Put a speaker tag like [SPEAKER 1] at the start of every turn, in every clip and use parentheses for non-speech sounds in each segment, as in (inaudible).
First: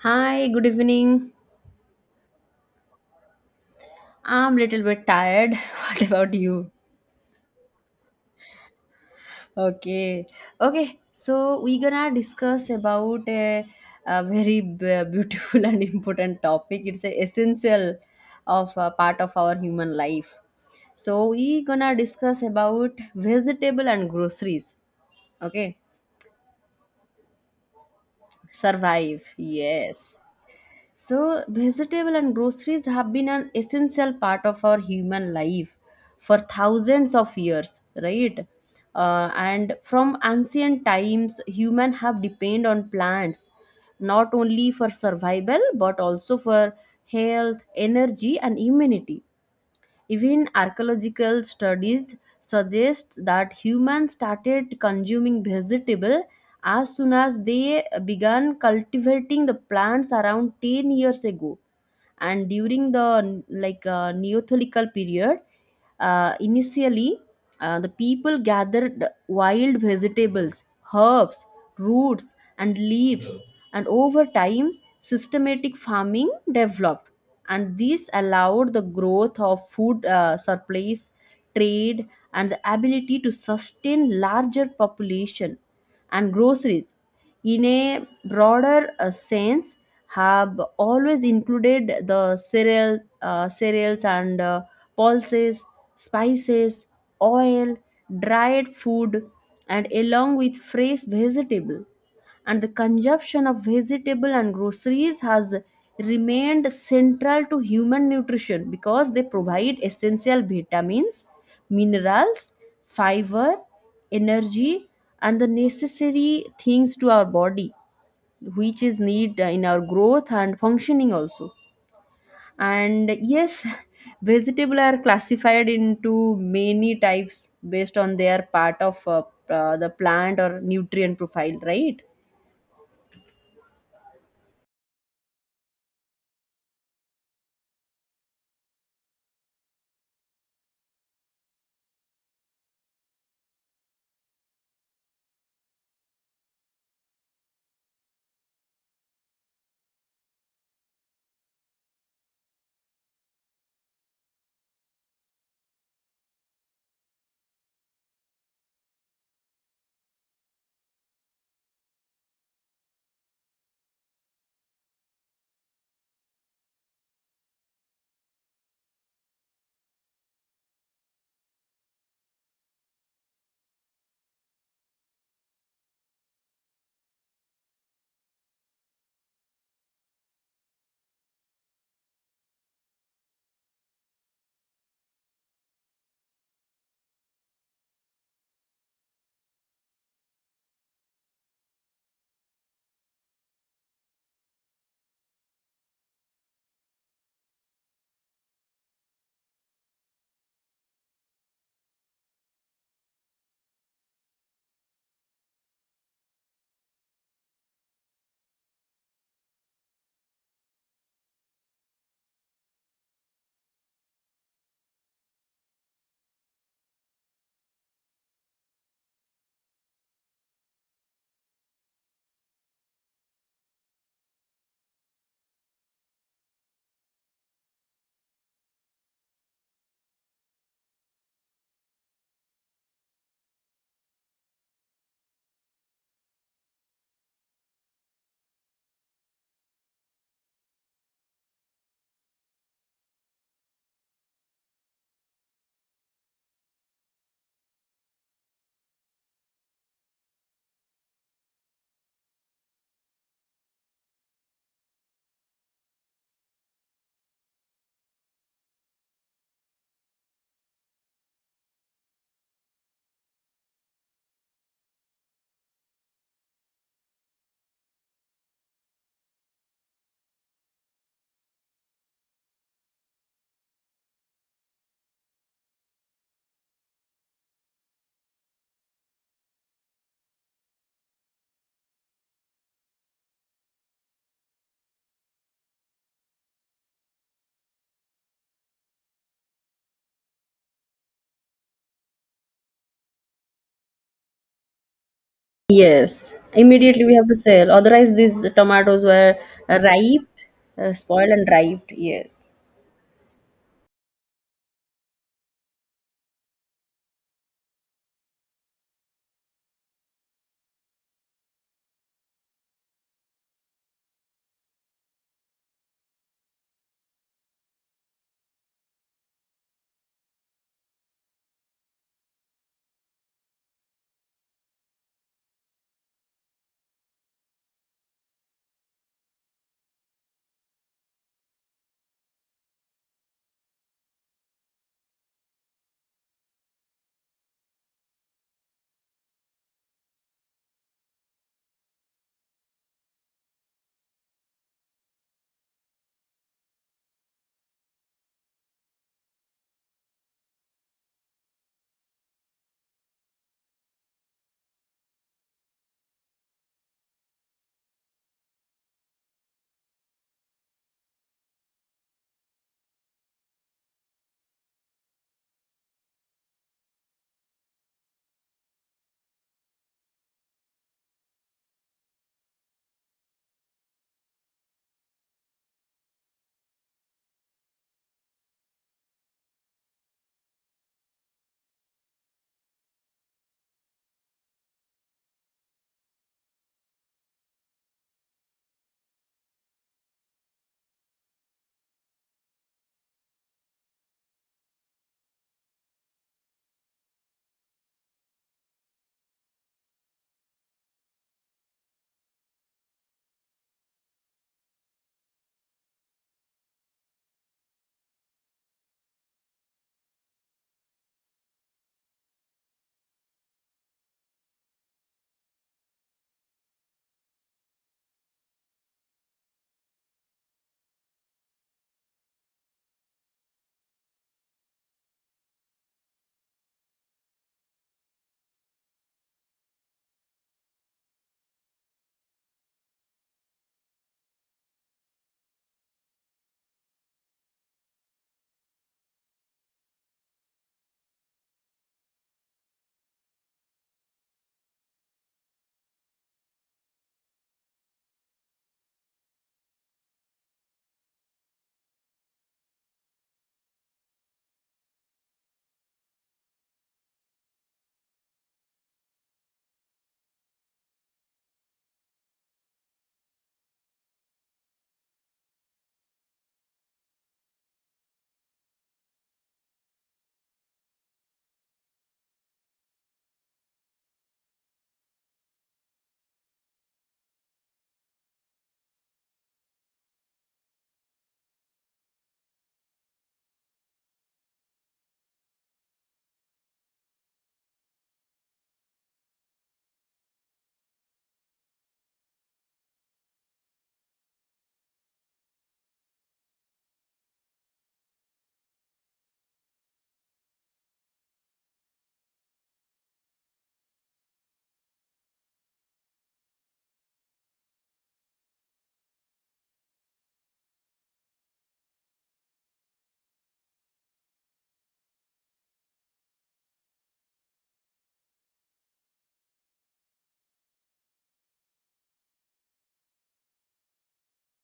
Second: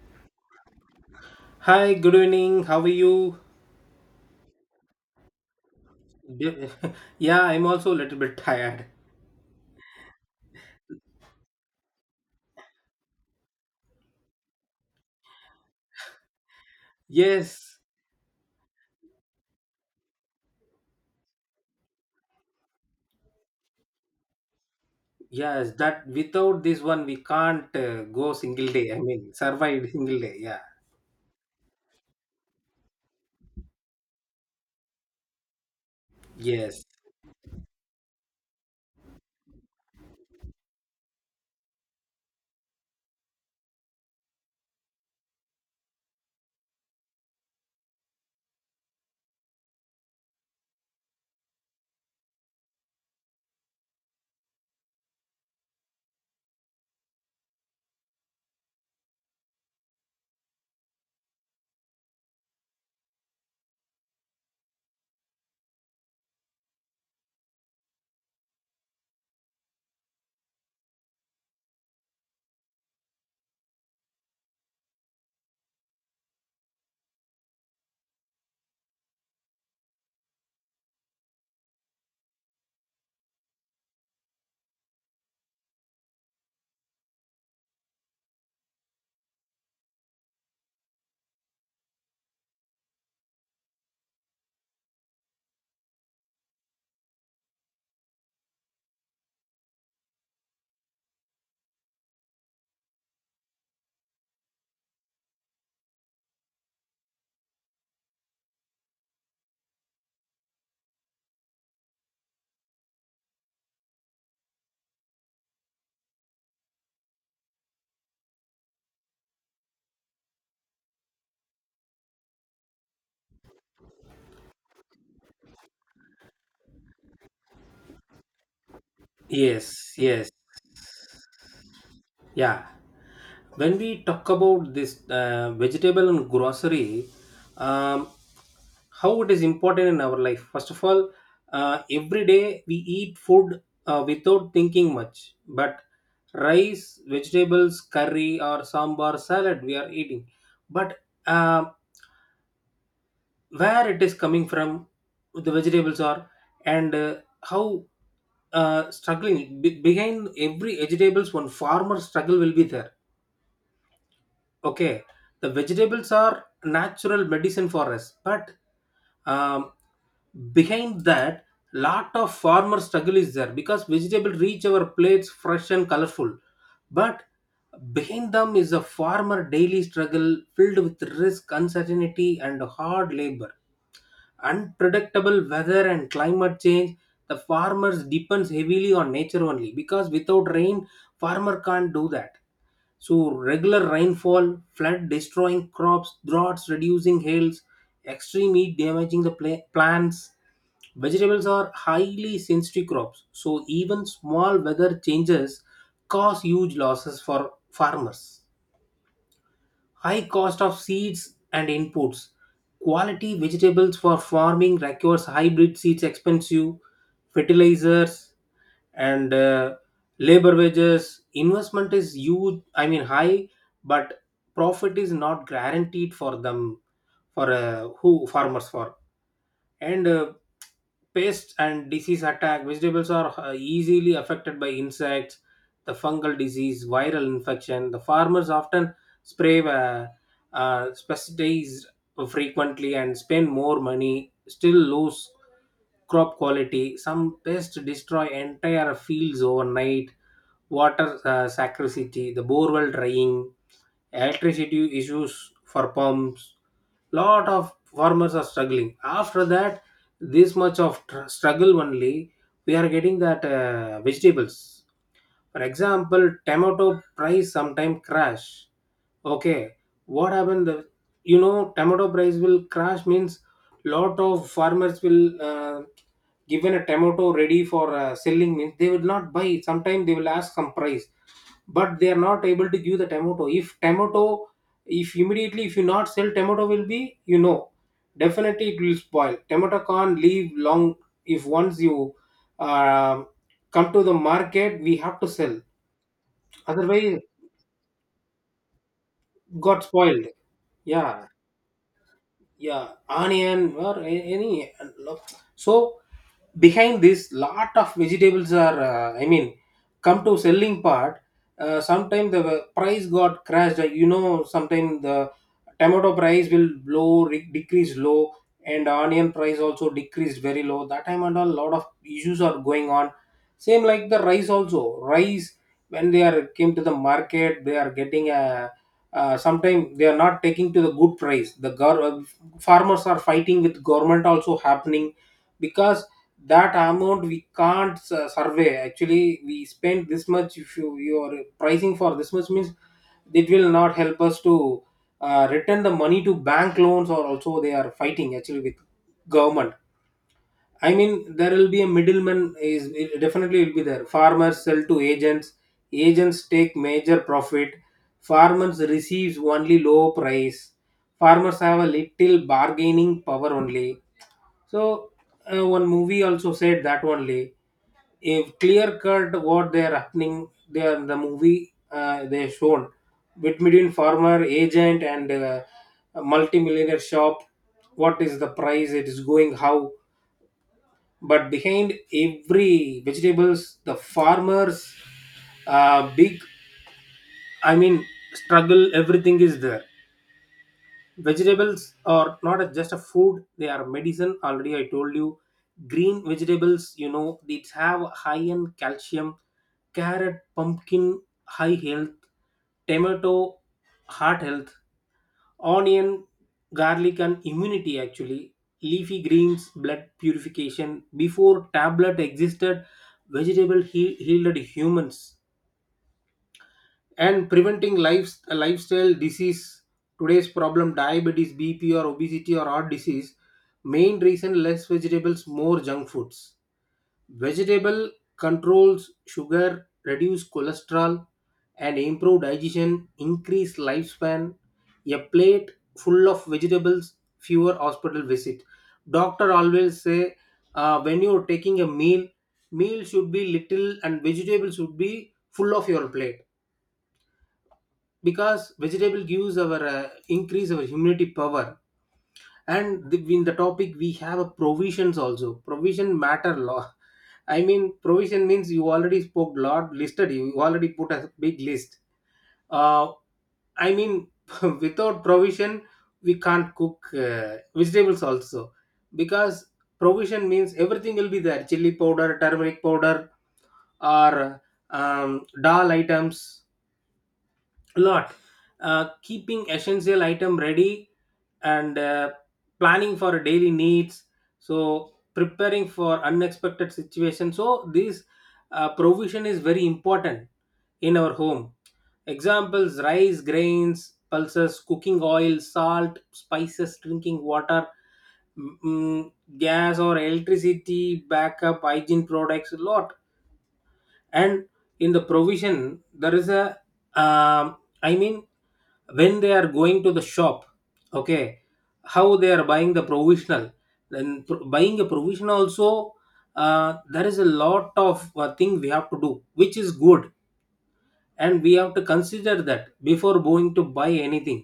[SPEAKER 1] Hi, good evening.
[SPEAKER 2] Hi, good evening. How are you?
[SPEAKER 1] I'm little bit tired. (laughs) What about
[SPEAKER 2] D-
[SPEAKER 1] you?
[SPEAKER 2] (laughs) Yeah, I'm also a little bit tired.
[SPEAKER 1] Okay. Okay. So we're gonna discuss about a very beautiful (laughs) and important topic. It's a
[SPEAKER 2] Yes,
[SPEAKER 1] essential of a part of our human life. So we gonna discuss about vegetable and groceries.
[SPEAKER 2] yes,
[SPEAKER 1] Okay.
[SPEAKER 2] that without this one, we can't go single day. I mean,
[SPEAKER 1] Survive.
[SPEAKER 2] survive
[SPEAKER 1] Yes.
[SPEAKER 2] single day. Yeah,
[SPEAKER 1] So, vegetable and groceries have been an essential part of our human life for
[SPEAKER 2] yes,
[SPEAKER 1] thousands of years, right? And from ancient times, human have depended on plants not only for survival but also for health, energy, and immunity. Even archaeological studies suggest that humans started consuming vegetable as soon as they began cultivating the plants around 10 years ago and during the like neolithic period. Initially, the people gathered wild vegetables, herbs, roots and leaves, and over time systematic farming developed, and this allowed the growth of food, surplus, trade, and the ability to sustain larger population. And groceries, in a broader sense, have always included the cereals and pulses, spices, oil, dried food, and along with fresh vegetable. And the consumption of vegetable and groceries has remained central to human nutrition because they provide essential vitamins, minerals, fiber, energy, and the necessary things to our body which is need in our growth and functioning also. And yes, (laughs) vegetable are classified into many types based on their part of the
[SPEAKER 2] yes, yes,
[SPEAKER 1] plant or nutrient profile, right?
[SPEAKER 2] yeah. When we talk about this vegetable and grocery, um, how it is important in our life, first of all every day we eat food without thinking much, but rice, vegetables, curry, or sambar salad, we are eating, but uh, where it is coming from, the vegetables are, and how, struggling, behind every vegetables one farmer struggle will be there. Okay, the vegetables are natural medicine for us, but um, behind that, lot of farmer struggle is there, because vegetable reach our plates fresh and colorful, but behind them is a farmer daily struggle filled with risk, uncertainty, and hard labor. Unpredictable weather and climate change, the farmers depends heavily on nature only, because without rain, farmer can't do that. So regular rainfall, flood destroying crops, droughts reducing hails, extreme heat damaging the plants. Vegetables are highly sensitive crops, so even small weather changes cause huge losses for farmers. High cost of seeds and inputs. Quality vegetables for farming requires hybrid seeds expensive, fertilizers, and labor wages investment is huge, I mean high, but profit is not guaranteed for them, for who farmers for, and pests and disease attack. Vegetables are easily affected by insects, the fungal disease, viral infection. The farmers often spray pesticides frequently and spend more money, still lose crop quality. Some pests destroy entire fields overnight. Water scarcity, the borewell drying, electricity issues for pumps. Lot of farmers are struggling. After that, this much of struggle only, we are getting that vegetables. For example, tomato price sometime crash. Okay, what happened? The, you know, tomato price will crash means lot of farmers will given a tomato ready for selling means they will not buy. Sometimes they will ask some price, but they are not able to give the tomato. If tomato, if immediately if you not sell, tomato will be, you know, definitely it will spoil. Tomato can't live long. If once you uh, come to the market, we have to sell,
[SPEAKER 1] Yes, immediately we
[SPEAKER 2] otherwise
[SPEAKER 1] have to sell, otherwise these tomatoes were
[SPEAKER 2] got spoiled.
[SPEAKER 1] ripe
[SPEAKER 2] Yeah,
[SPEAKER 1] spoiled and ripe. Yes.
[SPEAKER 2] yeah, onion or any lo- so behind this, lot of vegetables are, I mean, come to selling part, sometime the price got crashed. You know, sometime the tomato price will low, decrease low, and onion price also decreased very low that time, and a lot of issues are going on. Same like the rice also, rice, when they are came to the market, they are getting a, sometime they are not taking to the good price, the farmers are fighting with government also happening, because that amount we can't survey, actually we spend this much. If you, you are pricing for this much, means it will not help us to return the money to bank loans, or also they are fighting actually with government. I mean, there will be a middleman. Is it, definitely will be there. Farmers sell to agents. Agents take major profit. Farmers receives only low price. Farmers have a little bargaining power only. So one movie also said that only. If clear cut what they are happening, they are, the movie they are shown with, between farmer, agent, and multi millionaire shop. What is the price? It is going how. But behind every vegetables, the farmers, big, I mean, struggle, everything is there. Vegetables are not just a food, they are medicine, already I told you. Green vegetables, you know, they have high in calcium. Carrot, pumpkin, high health. Tomato, heart health. Onion, garlic, and immunity, actually. Leafy greens, blood purification. Before tablet existed, vegetable healed humans and preventing lifestyle disease. Today's problem, diabetes, BP, or obesity, or heart disease. Main reason, less vegetables, more junk foods. Vegetable controls sugar, reduce cholesterol, and improve digestion, increase lifespan. A plate full of vegetables, fewer hospital visit. Doctor always say, when you're taking a meal, meal should be little and vegetables should be full of your plate, because vegetable gives our, increase our immunity power. And in the topic, we have a provisions also, provision matter law, I mean provision means, you already spoke lot listed, you already put a big list. Uh, I mean (laughs) without provision, we can't cook vegetables also, because provision means everything will be there. Chili powder, turmeric powder, or dal items, a lot, keeping essential item ready, and planning for daily needs, so preparing for unexpected situations. So this provision is very important in our home. Examples, rice, grains, pulses, cooking oil, salt, spices, drinking water, mm, mm, gas or electricity backup, hygiene products, a lot. And in the provision, there is a, I mean, when they are going to the shop. Okay, how they are buying the provisional, then buying a provision also, there is a lot of thing we have to do, which is good, and we have to consider that before going to buy anything,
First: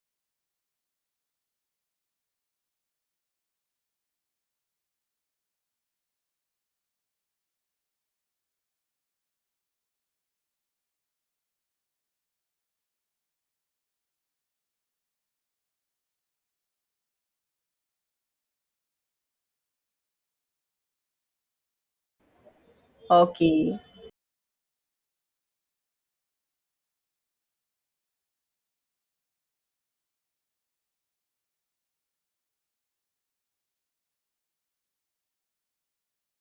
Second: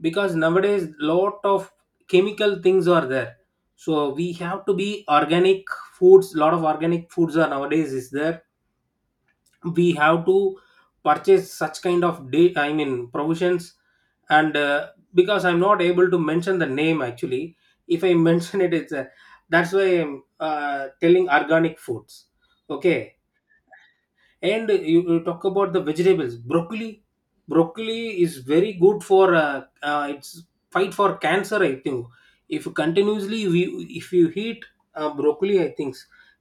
[SPEAKER 2] because nowadays lot of chemical things are there, so we have to be organic foods. Lot of organic foods are nowadays is there, we have to purchase such kind of day, I mean provisions, and because I'm not able to mention the name actually. If I (laughs) mention it, it's a, that's why I'm telling organic foods. Okay,
[SPEAKER 1] Okay.
[SPEAKER 2] and you talk about the vegetables. Broccoli, broccoli is very good for, it's fight for cancer, I think. If you continuously we, if you eat broccoli, I think,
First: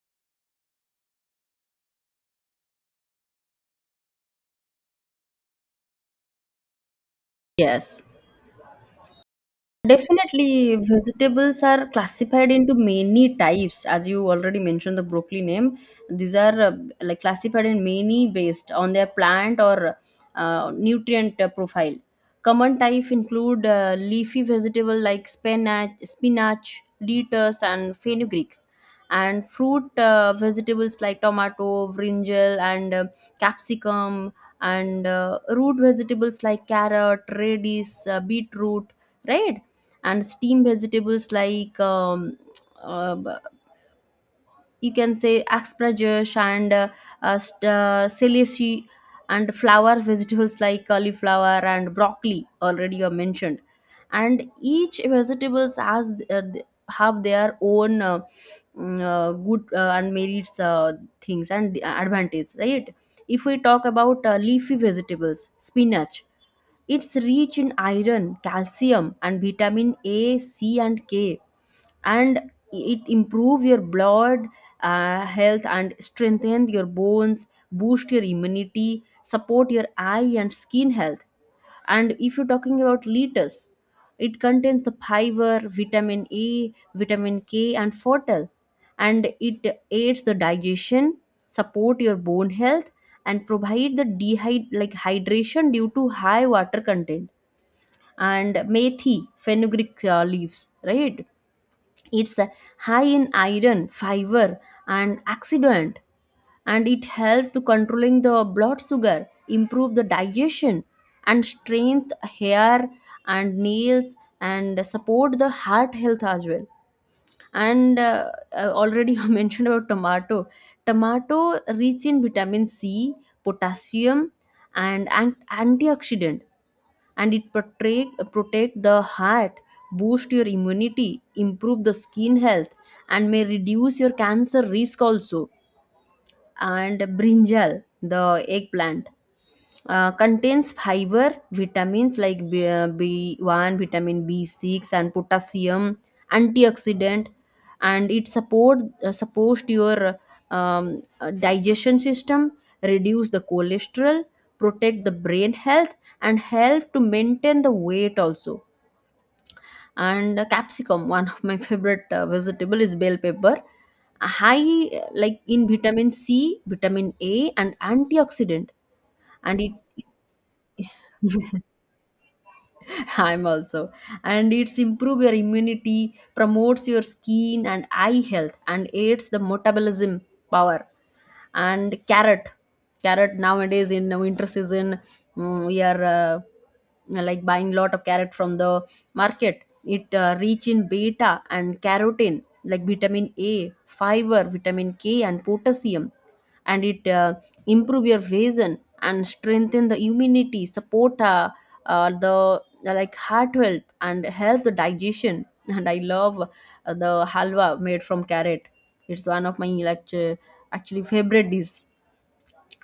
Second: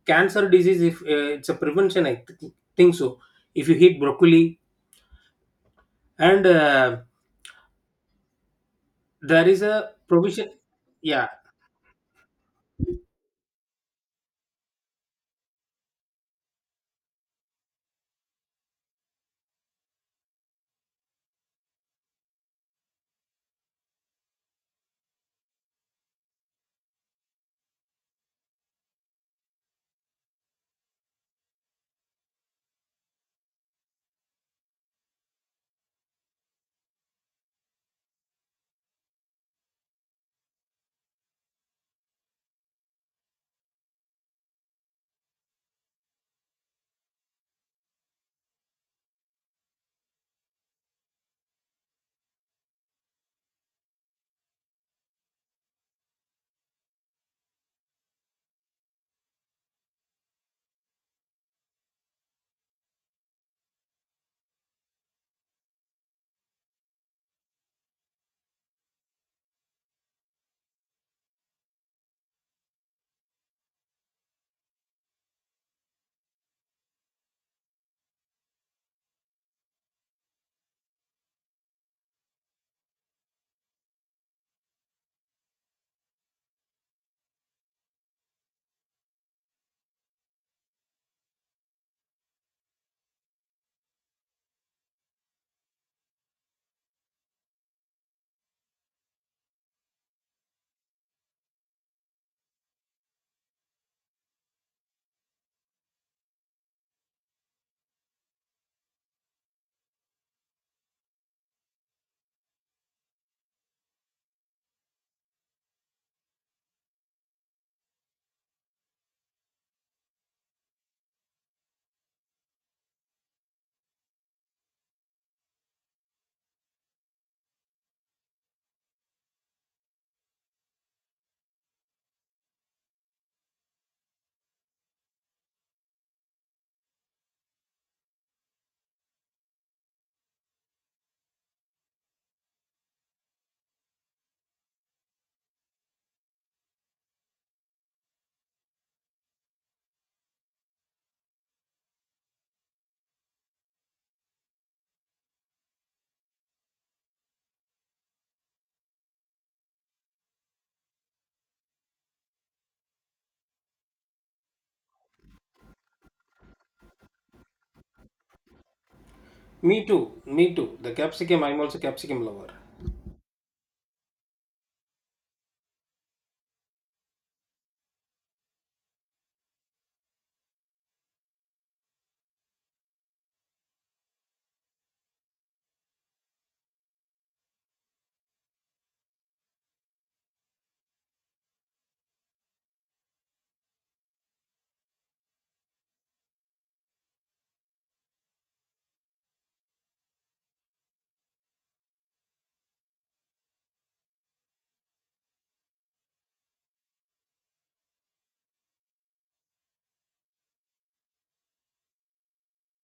[SPEAKER 2] cancer disease, if it's a prevention, I think so, if you eat broccoli, and
[SPEAKER 1] Yes.
[SPEAKER 2] there is a provision.
[SPEAKER 1] Definitely,
[SPEAKER 2] Yeah,
[SPEAKER 1] vegetables are classified into many types, as you already mentioned the broccoli name. These are like classified in many based on their plant or nutrient profile. Common type include leafy vegetable like spinach, lettuce, and fenugreek, and fruit vegetables like tomato, brinjal, and capsicum, and root vegetables like carrot, radish, beetroot, right? And steamed vegetables like uh, b- you can say asparagus and celery, and flower vegetables like cauliflower and broccoli, already you mentioned. And each vegetables have their own good, and merits, things and advantage, right? If we talk about leafy vegetables, spinach, it's rich in iron, calcium, and vitamin A, C, and K, and it improve your blood health and strengthen your bones, boost your immunity, support your eye and skin health. And if you're talking about lettuce, it contains the fiber, vitamin A, vitamin K, and fortal, and it aids the digestion, support your bone health, and provide the dehydrate like hydration due to high water content. And methi, fenugreek leaves, right? It's high in iron, fiber, and oxidant, and it helps to controlling the blood sugar, improve the digestion, and strength hair and nails, and support the heart health as well. And already you (laughs) mentioned about tomato. Tomato rich in vitamin C, potassium, and antioxidant, and it protect the heart, boost your immunity, improve the skin health, and may reduce your cancer risk also. And brinjal, the eggplant, contains fiber, vitamins like B1, vitamin B6, and potassium, antioxidant, and it support supposed your digestion system, reduce the cholesterol, protect the brain health, and help to maintain the weight also. And capsicum, (laughs) one of my favorite vegetable is bell pepper, high like in vitamin C, vitamin A and antioxidant, and
[SPEAKER 2] me
[SPEAKER 1] it
[SPEAKER 2] too. Me too. The capsicum, I'm also capsicum lover.
[SPEAKER 1] (laughs) I'm also. And it's improve your immunity, promotes your skin and eye health, and aids the metabolism power. And carrot, nowadays in winter season, we are like buying lot of carrot from the market. It rich in beta and carotene, like vitamin A, fiber, vitamin K, and potassium, and it improve your vision and strengthen the immunity, support the like heart health and help the digestion, and I love the halwa made from carrot. It's one of my like actually favorite dish.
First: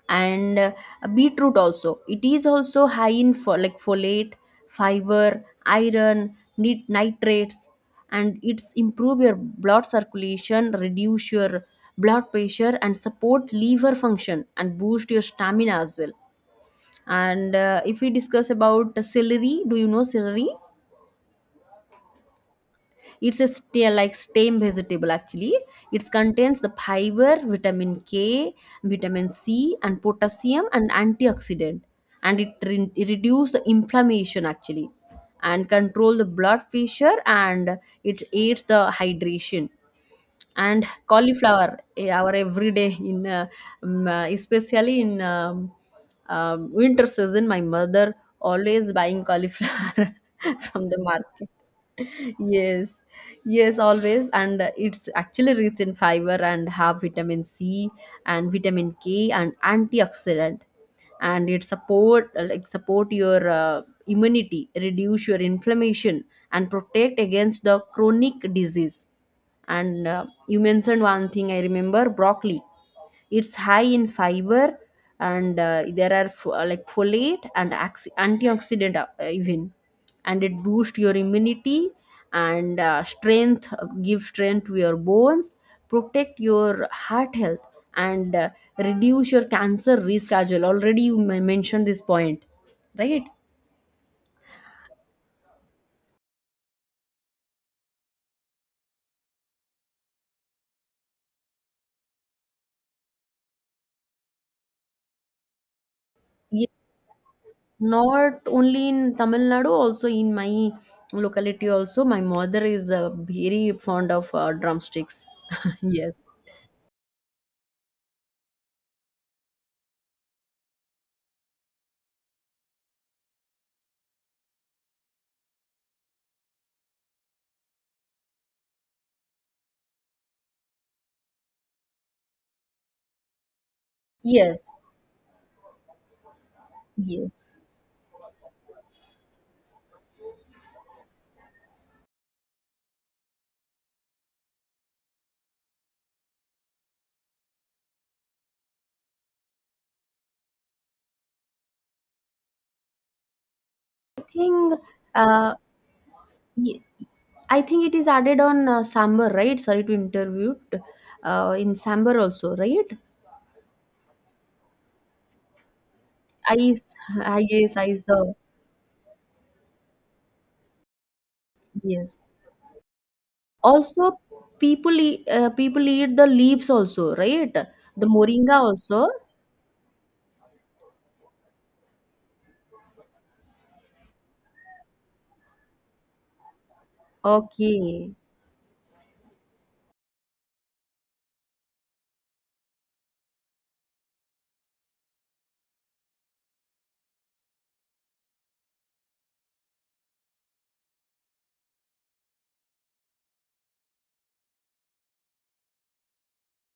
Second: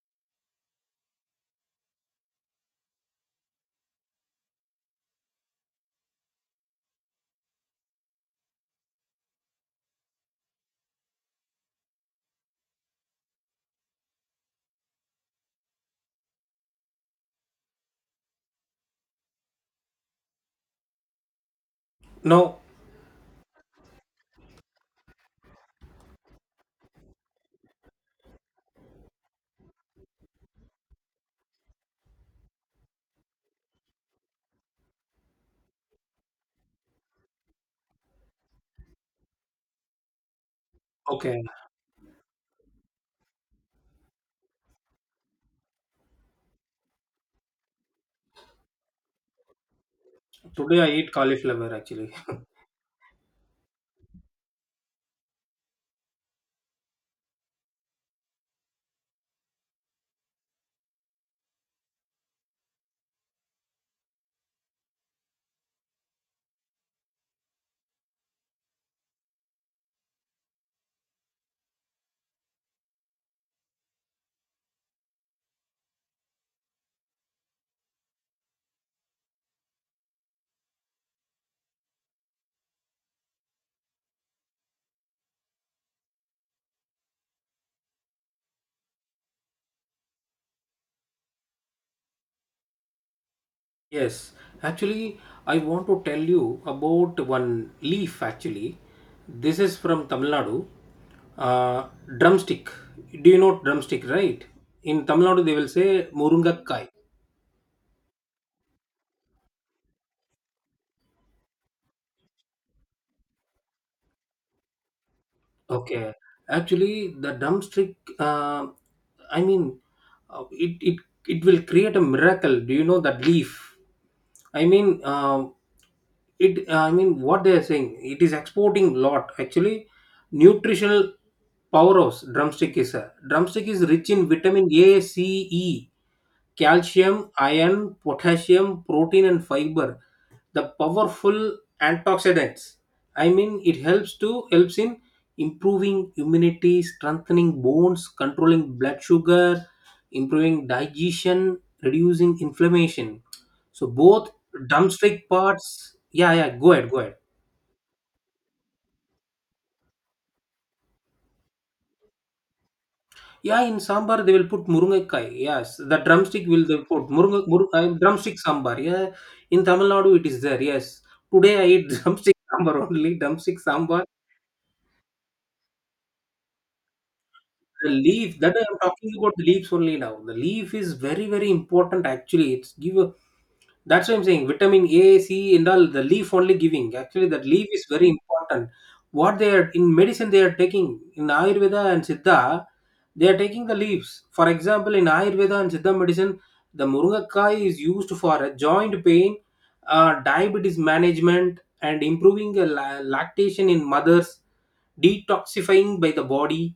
[SPEAKER 1] And beetroot also, it is also high in like folate, fiber, iron, nitrates, and it's improve your blood circulation, reduce your blood pressure, and support liver function, and boost your stamina as well. And if we discuss about celery, do you know celery?
[SPEAKER 2] No,
[SPEAKER 1] It's a like stem vegetable actually. It contains the fiber, vitamin K, vitamin C, and potassium and antioxidant, and it reduces the inflammation actually, and control the blood pressure, and it aids the hydration. And
[SPEAKER 2] okay.
[SPEAKER 1] cauliflower, our everyday in especially in winter season, my mother always buying cauliflower (laughs)
[SPEAKER 2] Today I
[SPEAKER 1] from the
[SPEAKER 2] eat
[SPEAKER 1] market.
[SPEAKER 2] cauliflower actually.
[SPEAKER 1] Yes, yes, always. And it's actually rich in fiber and have vitamin C and vitamin K and antioxidant, and it support, like, support your immunity, reduce your inflammation, and protect against the chronic disease. And you mentioned one thing I remember, broccoli. It's high in fiber, and there are like folate and antioxidant even, and it boosts your immunity, and strength, give strength to your bones, protect your heart health, and reduce your cancer risk as well, already you mentioned this point, right?
[SPEAKER 2] Yes, actually, I want to tell you about one leaf. Actually, this is from Tamil Nadu. Uh, drumstick. Do you know drumstick, right? In Tamil Nadu, they will say murungakkai.
[SPEAKER 1] Not only in Tamil Nadu, also in my locality also, my mother is very fond of drumsticks. (laughs)
[SPEAKER 2] Okay,
[SPEAKER 1] Yes.
[SPEAKER 2] actually, the drumstick, I mean, uh, it it it will create a miracle. Do you know that leaf? I mean, it, I mean, what they are saying, it is exporting lot actually. Nutritional powerhouse, drumstick is rich in
[SPEAKER 1] Yes.
[SPEAKER 2] vitamin A, C, E, calcium,
[SPEAKER 1] Yes.
[SPEAKER 2] iron, potassium, protein, and fiber, the powerful antioxidants. I mean it helps in improving immunity, strengthening bones, controlling blood sugar, improving digestion, reducing inflammation. So
[SPEAKER 1] I
[SPEAKER 2] both
[SPEAKER 1] think
[SPEAKER 2] drumstick
[SPEAKER 1] uh,
[SPEAKER 2] parts, yeah yeah, go
[SPEAKER 1] y-
[SPEAKER 2] ahead, go ahead.
[SPEAKER 1] I think it is added on sambar, right? Sorry to interrupt. In sambar also, right?
[SPEAKER 2] Yeah, in sambar they will put murugai, yes, the drumstick, will
[SPEAKER 1] I
[SPEAKER 2] they put
[SPEAKER 1] I
[SPEAKER 2] murunga, mur,
[SPEAKER 1] Yes, I saw.
[SPEAKER 2] drumstick sambar. Yeah, in Tamil Nadu, it is there, yes. Today I eat (laughs)
[SPEAKER 1] Yes.
[SPEAKER 2] drumstick sambar only, drumstick sambar.
[SPEAKER 1] Also, people eat the leaves also, right?
[SPEAKER 2] The
[SPEAKER 1] The
[SPEAKER 2] leaf that
[SPEAKER 1] moringa
[SPEAKER 2] I'm
[SPEAKER 1] also.
[SPEAKER 2] talking about, the leaves only now. The leaf is very very important actually. It's give a, that's why I'm saying vitamin A, C, and all. The leaf only giving, actually that leaf is very
[SPEAKER 1] Okay.
[SPEAKER 2] important. What they are in medicine, they are taking in Ayurveda and Siddha, they are taking the leaves. For example, in Ayurveda and Siddha medicine, the murugakai is used for a joint pain, diabetes management, and improving the lactation in mothers, detoxifying by the body,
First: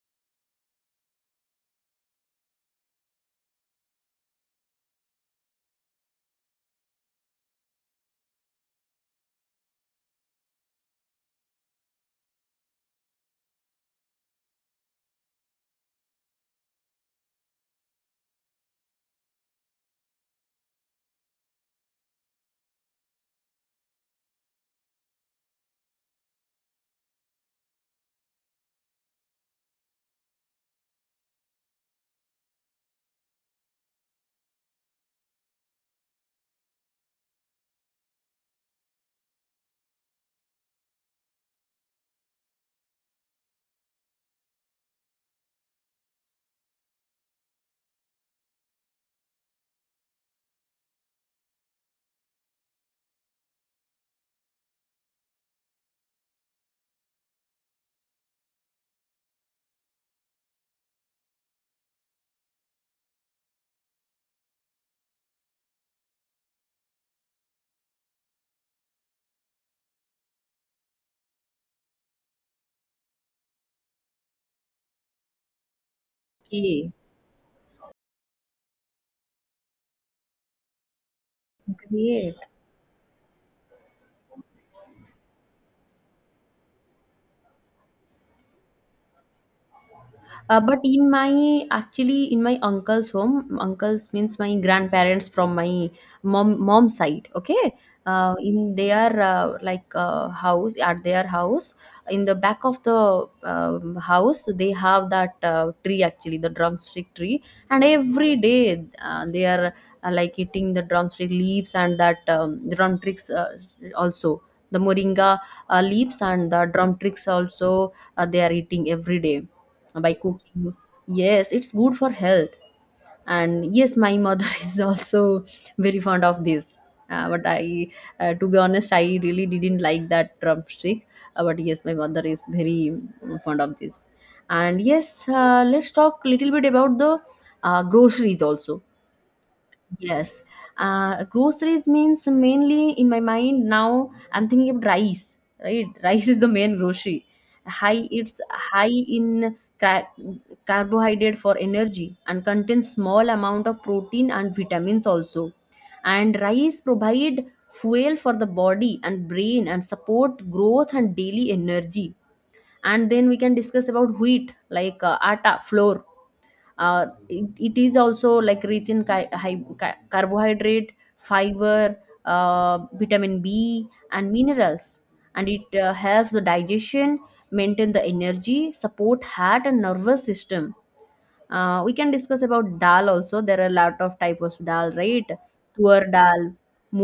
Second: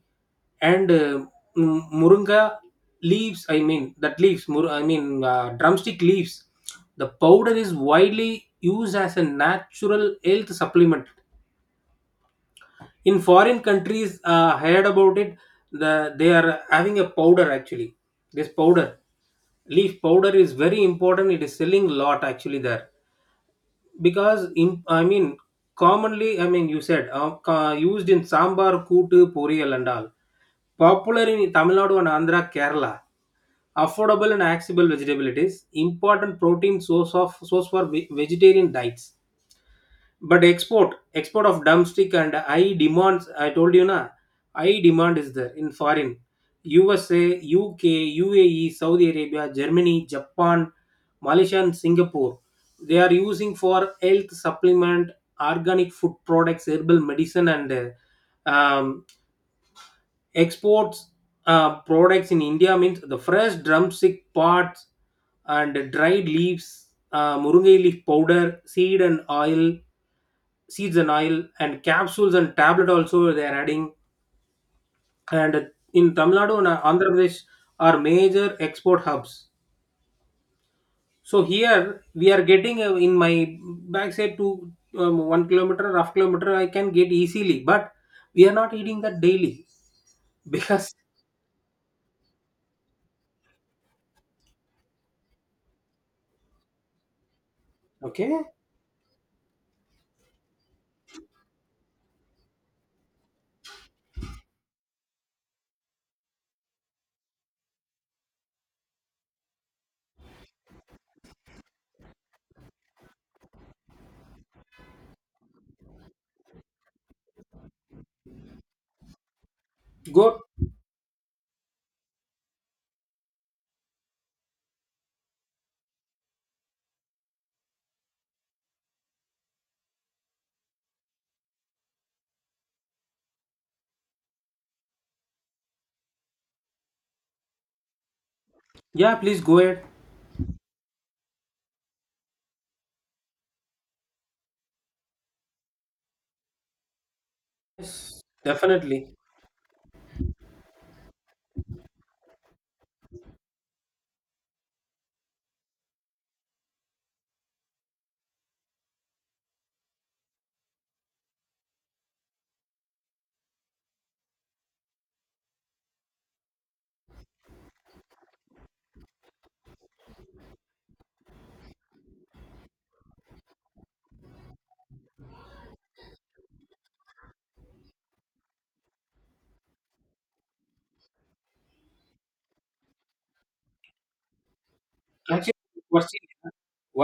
[SPEAKER 2] and moringa leaves, I mean that leaves, I mean drumstick leaves. The powder is widely used as a natural health supplement. In foreign countries, I heard about it. The, they are having a powder actually. This powder, leaf powder, is very important. It is selling a lot actually there, because in, I mean commonly, I mean you said, used in sambar, kootu, poriyal, and all, popular in Tamil Nadu and Andhra, Kerala. Affordable and accessible vegetable, it is important protein source for vegetarian diets. But export of dumpstick and high demands, I told you na, high demand is there in foreign. USA, UK, UAE, Saudi Arabia, Germany, Japan, Malaysia, and Singapore, they are using for health supplement, organic food products, herbal medicine, and um, exports products in India means the fresh drumstick parts and dried leaves, murungai leaf powder, seeds and oil, and capsules and tablet also they are adding. And in Tamil Nadu and
[SPEAKER 1] Okay.
[SPEAKER 2] Andhra Pradesh are major export hubs. So here we
[SPEAKER 1] Great.
[SPEAKER 2] are getting, in my backside to, 1 kilometer, ½ kilometer, I can get easily, but we are not eating that daily (laughs)
[SPEAKER 1] But
[SPEAKER 2] because
[SPEAKER 1] in my uncle's home, uncle's means my grandparents from my mom side. Okay,
[SPEAKER 2] okay,
[SPEAKER 1] in their like house at their house, in the back of the house, they have that tree, actually the drumstick tree, and every day, they are like eating the drumstick leaves and that drumsticks, also the moringa leaves and the drumsticks also, they are eating every day by
[SPEAKER 2] go.
[SPEAKER 1] cooking. Yes, it's good for health. And yes, my mother (laughs) is also very fond of this. But to be honest, I really didn't like that drumstick. But yes, my mother is very, fond of this. And yes, let's talk a little bit about the groceries also.
[SPEAKER 2] Yeah, please go ahead.
[SPEAKER 1] Yes. Groceries means mainly in my mind now I'm thinking of rice, right? (laughs) Rice is the main grocery. It's high
[SPEAKER 2] Definitely.
[SPEAKER 1] in carbohydrate for energy and contains small amount of protein and vitamins also. And rice provide fuel for the body and brain and support growth and daily energy. And then we can discuss about wheat, like atta, flour. It is also like rich in carbohydrate, fiber, vitamin B and minerals, and it helps the digestion, maintain the energy, support heart and nervous system. We can discuss about dal also. There are a lot of types of dal, right?
[SPEAKER 2] Actually,
[SPEAKER 1] Tuar
[SPEAKER 2] question,
[SPEAKER 1] dal,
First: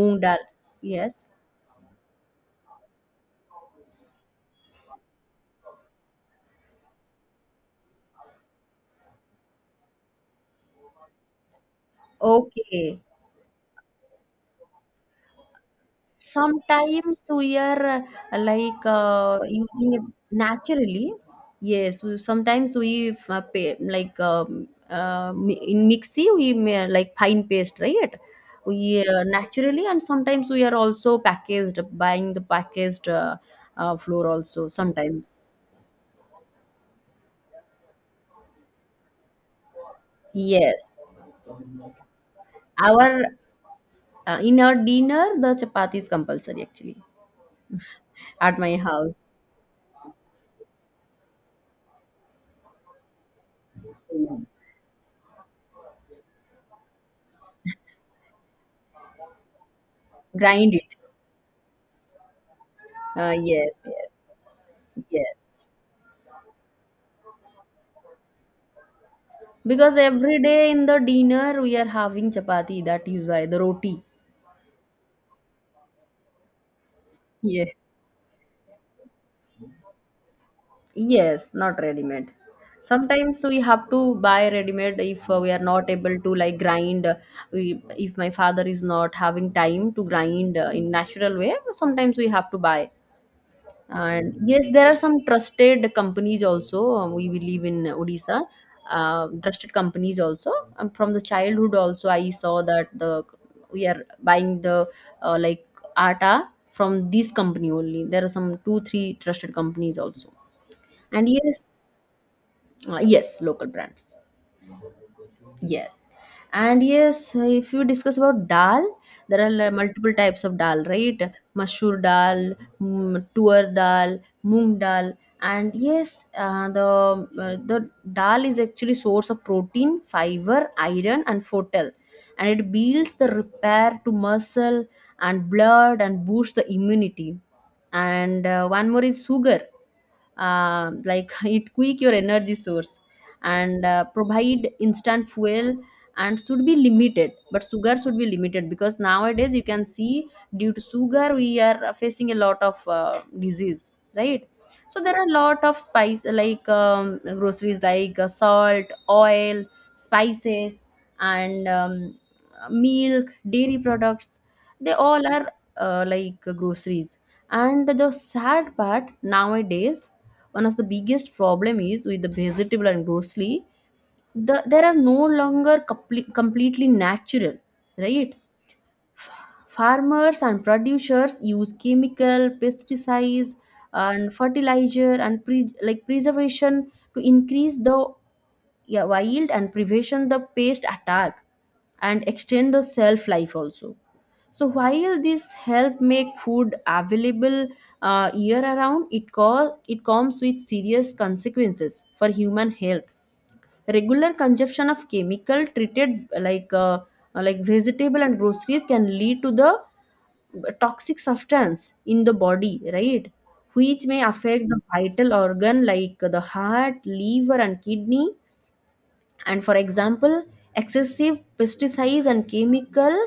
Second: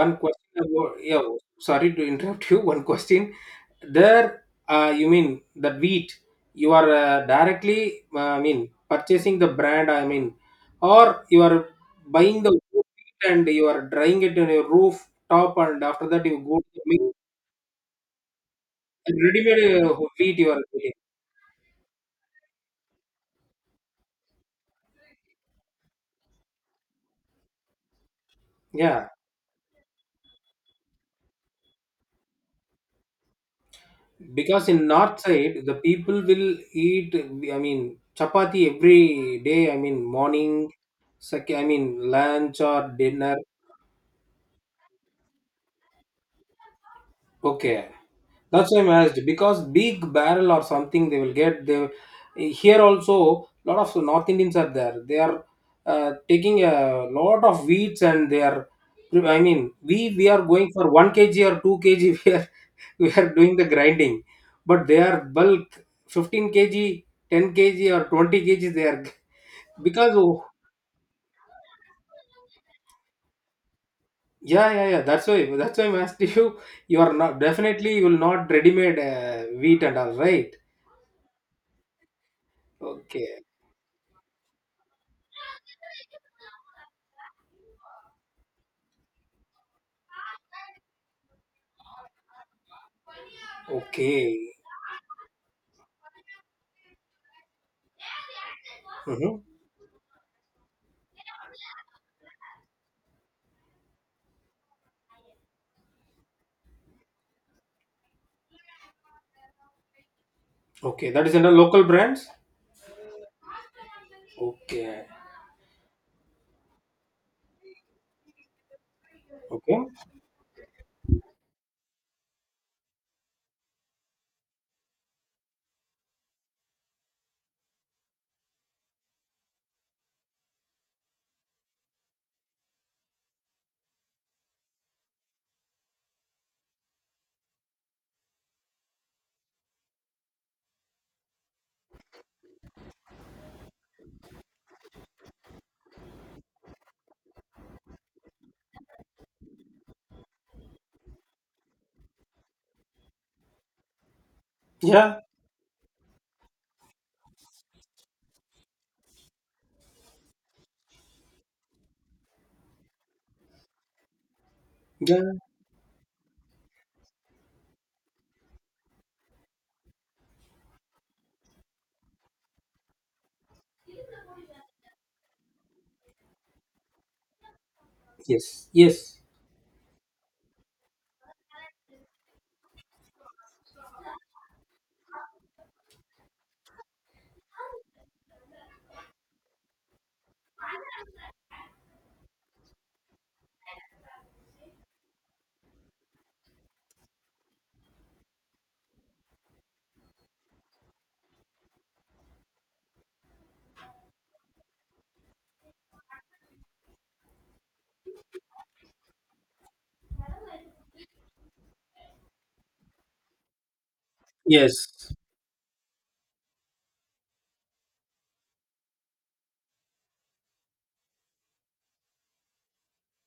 [SPEAKER 2] one
[SPEAKER 1] dal.
[SPEAKER 2] question about, yeah,
[SPEAKER 1] Yes.
[SPEAKER 2] sorry to interrupt you. (laughs) One question. There, you mean that wheat, you are directly, I mean, purchasing the brand, I mean, or you are buying the wheat
[SPEAKER 1] Okay.
[SPEAKER 2] and you are drying it on your roof top, and after that, you go to the mill
[SPEAKER 1] Sometimes we are like
[SPEAKER 2] and ready made
[SPEAKER 1] using it
[SPEAKER 2] wheat you are getting.
[SPEAKER 1] naturally. Yes, sometimes we pay, like in mixie we may, like fine paste, right? We
[SPEAKER 2] Yeah.
[SPEAKER 1] naturally, and sometimes we are also packaged, buying the packaged flour
[SPEAKER 2] Because
[SPEAKER 1] also
[SPEAKER 2] in north
[SPEAKER 1] sometimes.
[SPEAKER 2] side the people will eat, I mean, chapati every day, I mean, morning
[SPEAKER 1] Yes,
[SPEAKER 2] I mean lunch or
[SPEAKER 1] our
[SPEAKER 2] dinner.
[SPEAKER 1] in our dinner the chapati is compulsory actually
[SPEAKER 2] Okay,
[SPEAKER 1] at
[SPEAKER 2] that's
[SPEAKER 1] my
[SPEAKER 2] why I'm
[SPEAKER 1] house.
[SPEAKER 2] asked, because big barrel or something they will get. They, here also lot of North Indians are there. They are taking a lot of wheats and they are. I mean, we are going
[SPEAKER 1] Grind it.
[SPEAKER 2] for 1 kg or 2 kg. (laughs) We are doing the
[SPEAKER 1] Yes, yes,
[SPEAKER 2] grinding, but they are
[SPEAKER 1] yes.
[SPEAKER 2] bulk, 15 kg, 10 kg or 20 kg. They are (laughs)
[SPEAKER 1] Because
[SPEAKER 2] because
[SPEAKER 1] every
[SPEAKER 2] oh,
[SPEAKER 1] day in the dinner we are having chapati, that is why the roti.
[SPEAKER 2] yeah, yeah, yeah. That's why I'm asked you. You are not,
[SPEAKER 1] Yeah.
[SPEAKER 2] definitely you will not ready made wheat and all, right.
[SPEAKER 1] Yes, not ready-made. Sometimes
[SPEAKER 2] Okay.
[SPEAKER 1] we have to buy ready-made if we are not able to like grind. We, if my father is not having time to grind in natural way, sometimes we have to buy. And
[SPEAKER 2] Okay.
[SPEAKER 1] yes, there are some trusted companies also. We believe in Odisha,
[SPEAKER 2] Mm-hmm.
[SPEAKER 1] trusted companies also. From the childhood also, I saw that the we are buying the like atta from this company only. There are some two, three trusted companies also.
[SPEAKER 2] Okay. That
[SPEAKER 1] And
[SPEAKER 2] is under
[SPEAKER 1] yes,
[SPEAKER 2] local brands.
[SPEAKER 1] yes, local brands.
[SPEAKER 2] Okay.
[SPEAKER 1] Yes. And yes, if you discuss about dal, there are
[SPEAKER 2] Okay.
[SPEAKER 1] multiple types of dal, right? Masoor dal, tuar dal, moong dal, and yes, the dal is actually source of protein, fiber, iron, and fortel, and it builds the repair to muscle and blood and boosts the immunity. And one more is sugar. Like (laughs) it quick your energy source and provide instant fuel, and should be limited, but sugar should be limited because nowadays you can see, due to sugar we are facing a lot of disease, right? So there
[SPEAKER 2] Yeah.
[SPEAKER 1] are a lot of spice, like groceries like salt, oil, spices, and milk, dairy products. They all
[SPEAKER 2] Yeah.
[SPEAKER 1] are like groceries. And the sad part nowadays, one of the biggest problem is with the vegetable and grocery, there are no longer completely natural, right?
[SPEAKER 2] Yes. Yes.
[SPEAKER 1] Farmers and producers use chemical, pesticides, and fertilizer and preservation to increase the yeah, wild and prevention the pest attack, and extend the shelf life also. So while this help make food available year around, it comes with serious consequences for human health. Regular consumption of chemical treated vegetable and groceries can lead to the toxic substance in the body, right? Which may affect the
[SPEAKER 2] Yes.
[SPEAKER 1] vital organ like the heart, liver, and kidney. And for example, excessive pesticides and chemical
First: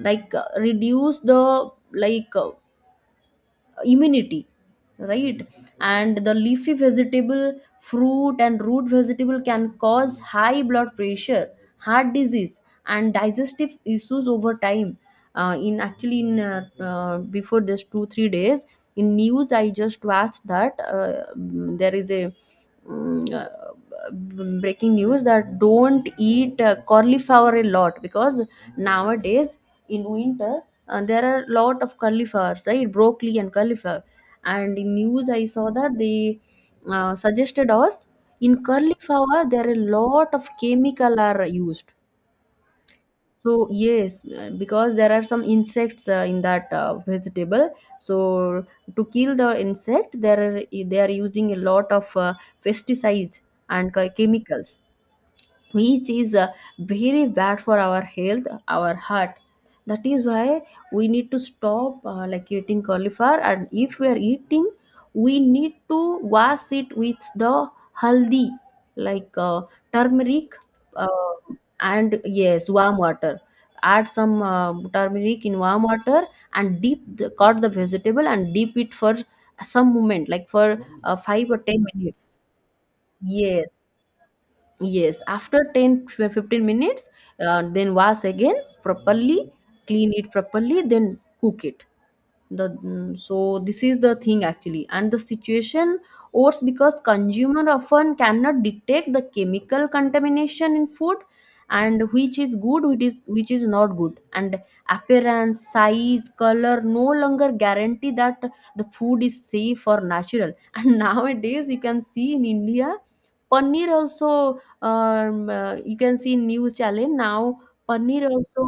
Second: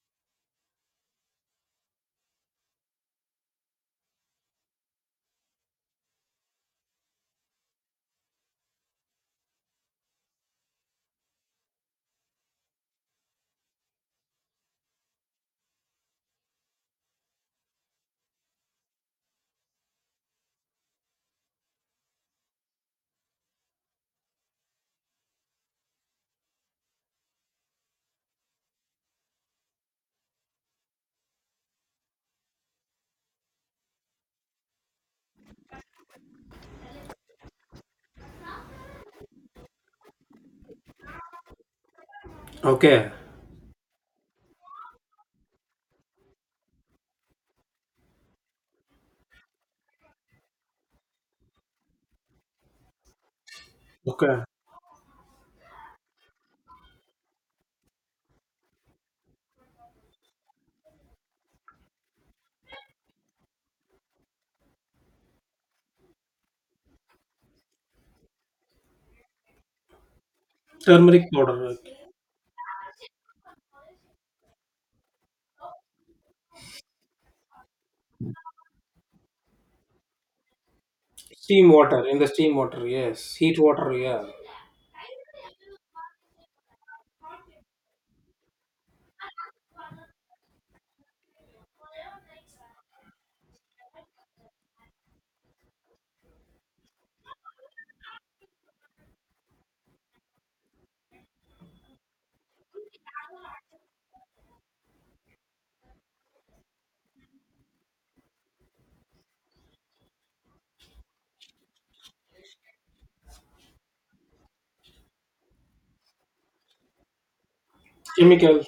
[SPEAKER 1] reduce the immunity, right? And the leafy vegetable, fruit, and root vegetable can cause high blood pressure, heart disease, and digestive issues over time. In actually in Before this 2 3 days in news I just watched that, there is a, breaking news that don't eat cauliflower a lot because nowadays in winter there are a lot of cauliflowers, right? Broccoli and cauliflower. And in news I saw that they suggested us in cauliflower there are a lot of chemical are used.
[SPEAKER 2] Okay.
[SPEAKER 1] So yes, because there are some insects in that vegetable. So to kill the insect, they are using a lot of pesticides and
[SPEAKER 2] Okay.
[SPEAKER 1] chemicals, which is very bad for our health, our heart. That is why we need to stop eating cauliflower, and if we are eating, we need to wash it with the haldi, like uh, turmeric.
[SPEAKER 2] Turmeric
[SPEAKER 1] uh,
[SPEAKER 2] powder, right.
[SPEAKER 1] and yes, warm water. Add some turmeric in warm water and deep cut the vegetable and deep it for some moment, like for 5 or
[SPEAKER 2] Steam
[SPEAKER 1] 10
[SPEAKER 2] water. In the
[SPEAKER 1] minutes.
[SPEAKER 2] steam water. Yes. Heat
[SPEAKER 1] Yes.
[SPEAKER 2] water. Yeah.
[SPEAKER 1] Yes, after 10 to 15 minutes, then wash again properly, clean it properly, then cook it. So this is the thing actually, and the situation worse because consumer often cannot detect the chemical contamination in food, and which is good which is not good. And appearance, size, color no longer guarantee that the food is safe or natural. (laughs) And nowadays you can see in India, paneer also. You can see news channel now, paneer also.
[SPEAKER 2] Chemical.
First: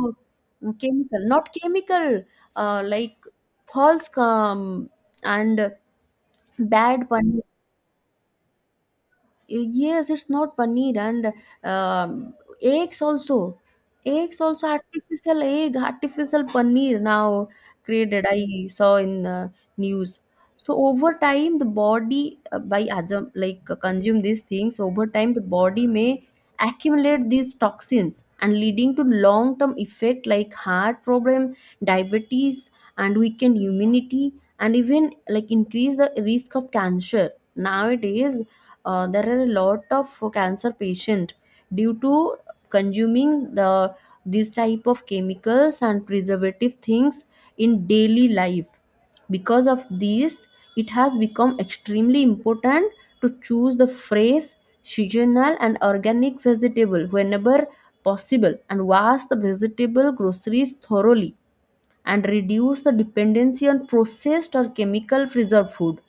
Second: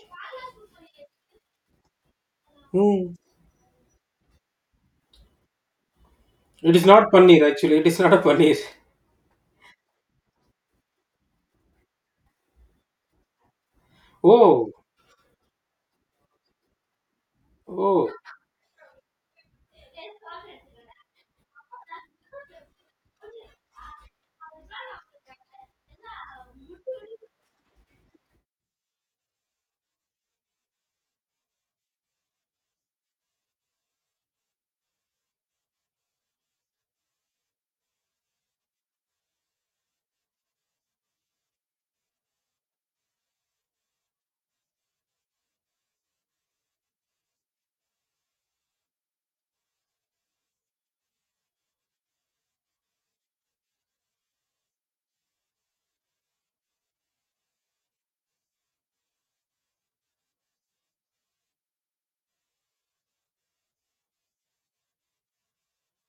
[SPEAKER 1] Chemical, not chemical, uh,
[SPEAKER 2] Hmm.
[SPEAKER 1] like false, and
[SPEAKER 2] It is
[SPEAKER 1] bad
[SPEAKER 2] not
[SPEAKER 1] bunny.
[SPEAKER 2] paneer actually. It is not a paneer.
[SPEAKER 1] Yes, it's not paneer. And um eggs also, eggs also,
[SPEAKER 2] Oh,
[SPEAKER 1] artificial egg, artificial paneer now
[SPEAKER 2] oh,
[SPEAKER 1] created. I saw in news. So over time the body, by adjum- like consume these things over time, the body may accumulate these toxins and leading to long term effect like heart problem, diabetes, and weakened immunity, and even like increase the risk of cancer. Nowadays there are a lot of cancer patient due to consuming the these type of chemicals and preservative things in daily life. Because of this, it has become extremely important to choose the fresh, seasonal, and organic vegetable whenever possible, and wash the vegetable groceries thoroughly, and reduce the dependency on processed or chemical preserved food.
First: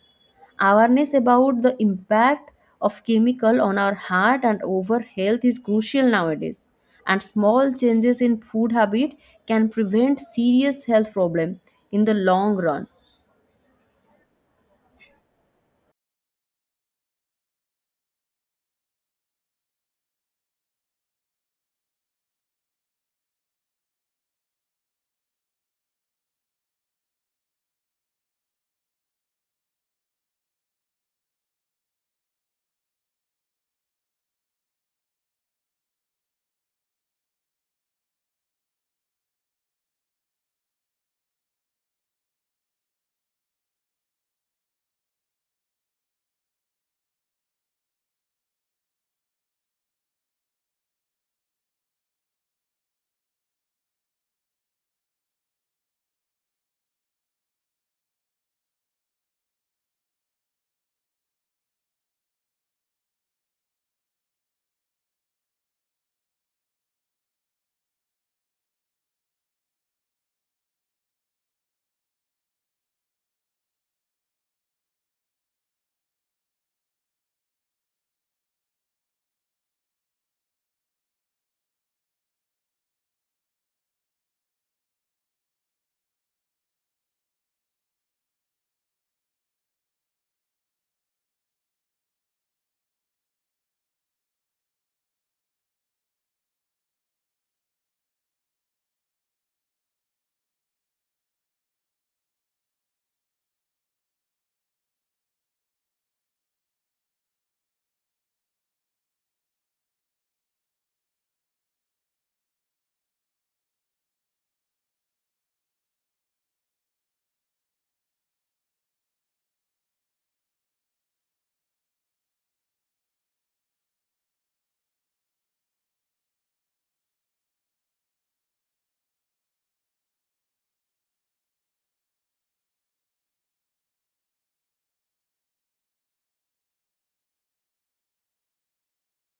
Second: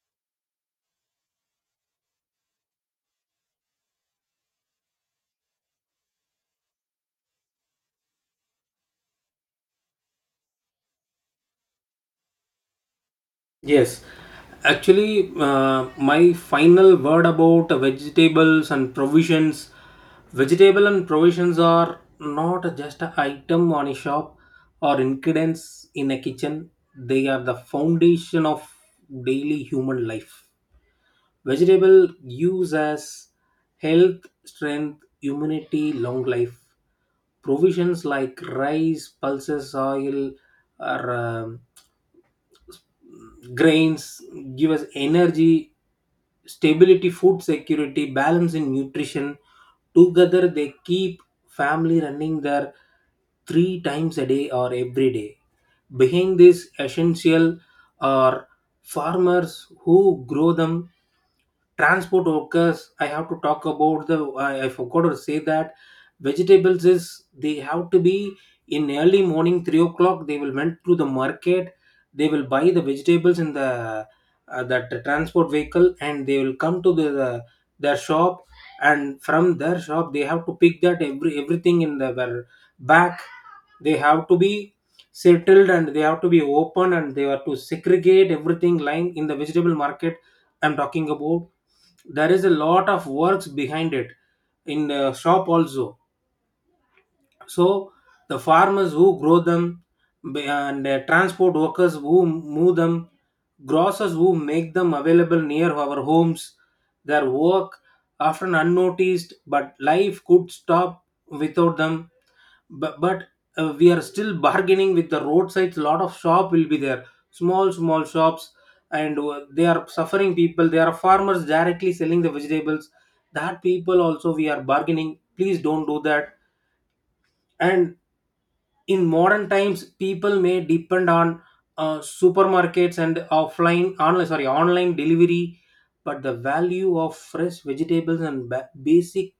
[SPEAKER 1] Awareness about the impact of chemical on our heart and over health is crucial nowadays, and small changes in food habit can prevent serious health problem in the long run.
[SPEAKER 2] yes. Actually, my final word about vegetables and provisions. Vegetable and provisions are not just an item on a shop or ingredients in a kitchen. They are the foundation of daily human life. Vegetable use as health, strength, immunity, long life. Provisions like rice, pulses, oil, or grains give us energy, stability, food security, balance in nutrition. Together, they keep family running their three times a day or every day. Behind this, essential are farmers who grow them, transport workers. I have to talk about I forgot to say that vegetables is they have to be in early morning 3 o'clock they will went to the market, they will buy the vegetables in the that transport vehicle and they will come to the their shop, and from their shop they have to pick that everything in their back, they have to be settled, and they have to be open, and they have to segregate everything lying in the vegetable market. I'm talking about there is a lot of works behind it, in the shop also. So the farmers who grow them, and transport workers who move them, grocers who make them available near our homes, their work often unnoticed, but life could stop without them. But we are still bargaining with the roadsides, lot of shop will be there, small small shops, and they are suffering people, they are farmers directly selling the vegetables, that people also we are bargaining, please don't do that. And in modern times people may depend on supermarkets and offline online, sorry, online delivery, but the value of fresh vegetables and basic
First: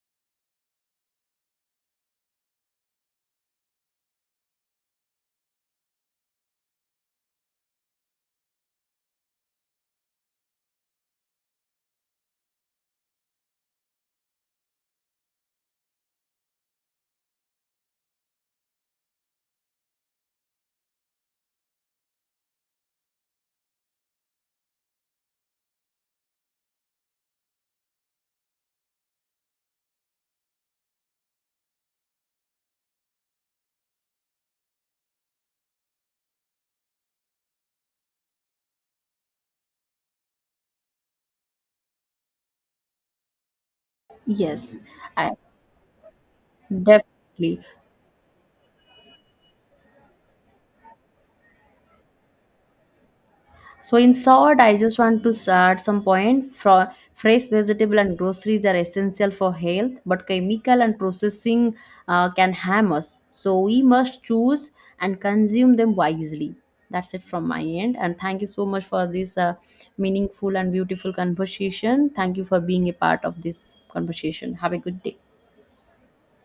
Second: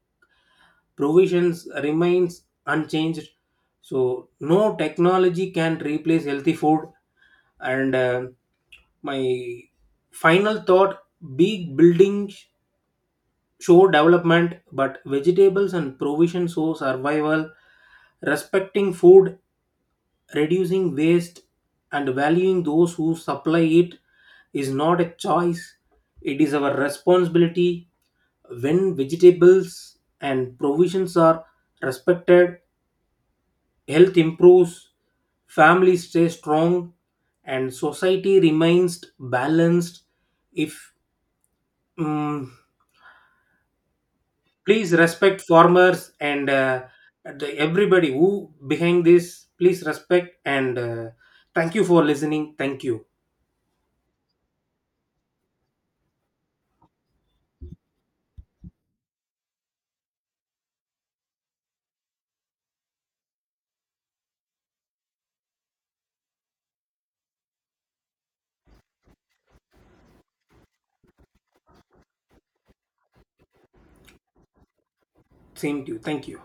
[SPEAKER 2] provisions remains unchanged. So no technology can replace healthy food. And my final thought, big buildings show development, but vegetables and provisions show survival. Respecting food, reducing waste, and valuing those who supply it is not a choice, it is our responsibility. When vegetables and provisions are respected, health improves, families stay strong, and society remains balanced. If mm,
[SPEAKER 1] Yes,
[SPEAKER 2] please
[SPEAKER 1] I,
[SPEAKER 2] respect farmers and
[SPEAKER 1] definitely.
[SPEAKER 2] everybody who behind this, please respect and thank you for listening. Thank you.
[SPEAKER 1] So in short, I just want to add some point. Fresh vegetable and groceries are essential for health, but chemical and processing can harm us. So we must choose and consume them wisely. That's it from my end. And thank you so much for this meaningful and beautiful conversation. Thank you for being a part of this conversation. Have a good day.
[SPEAKER 2] Same to you. Thank you.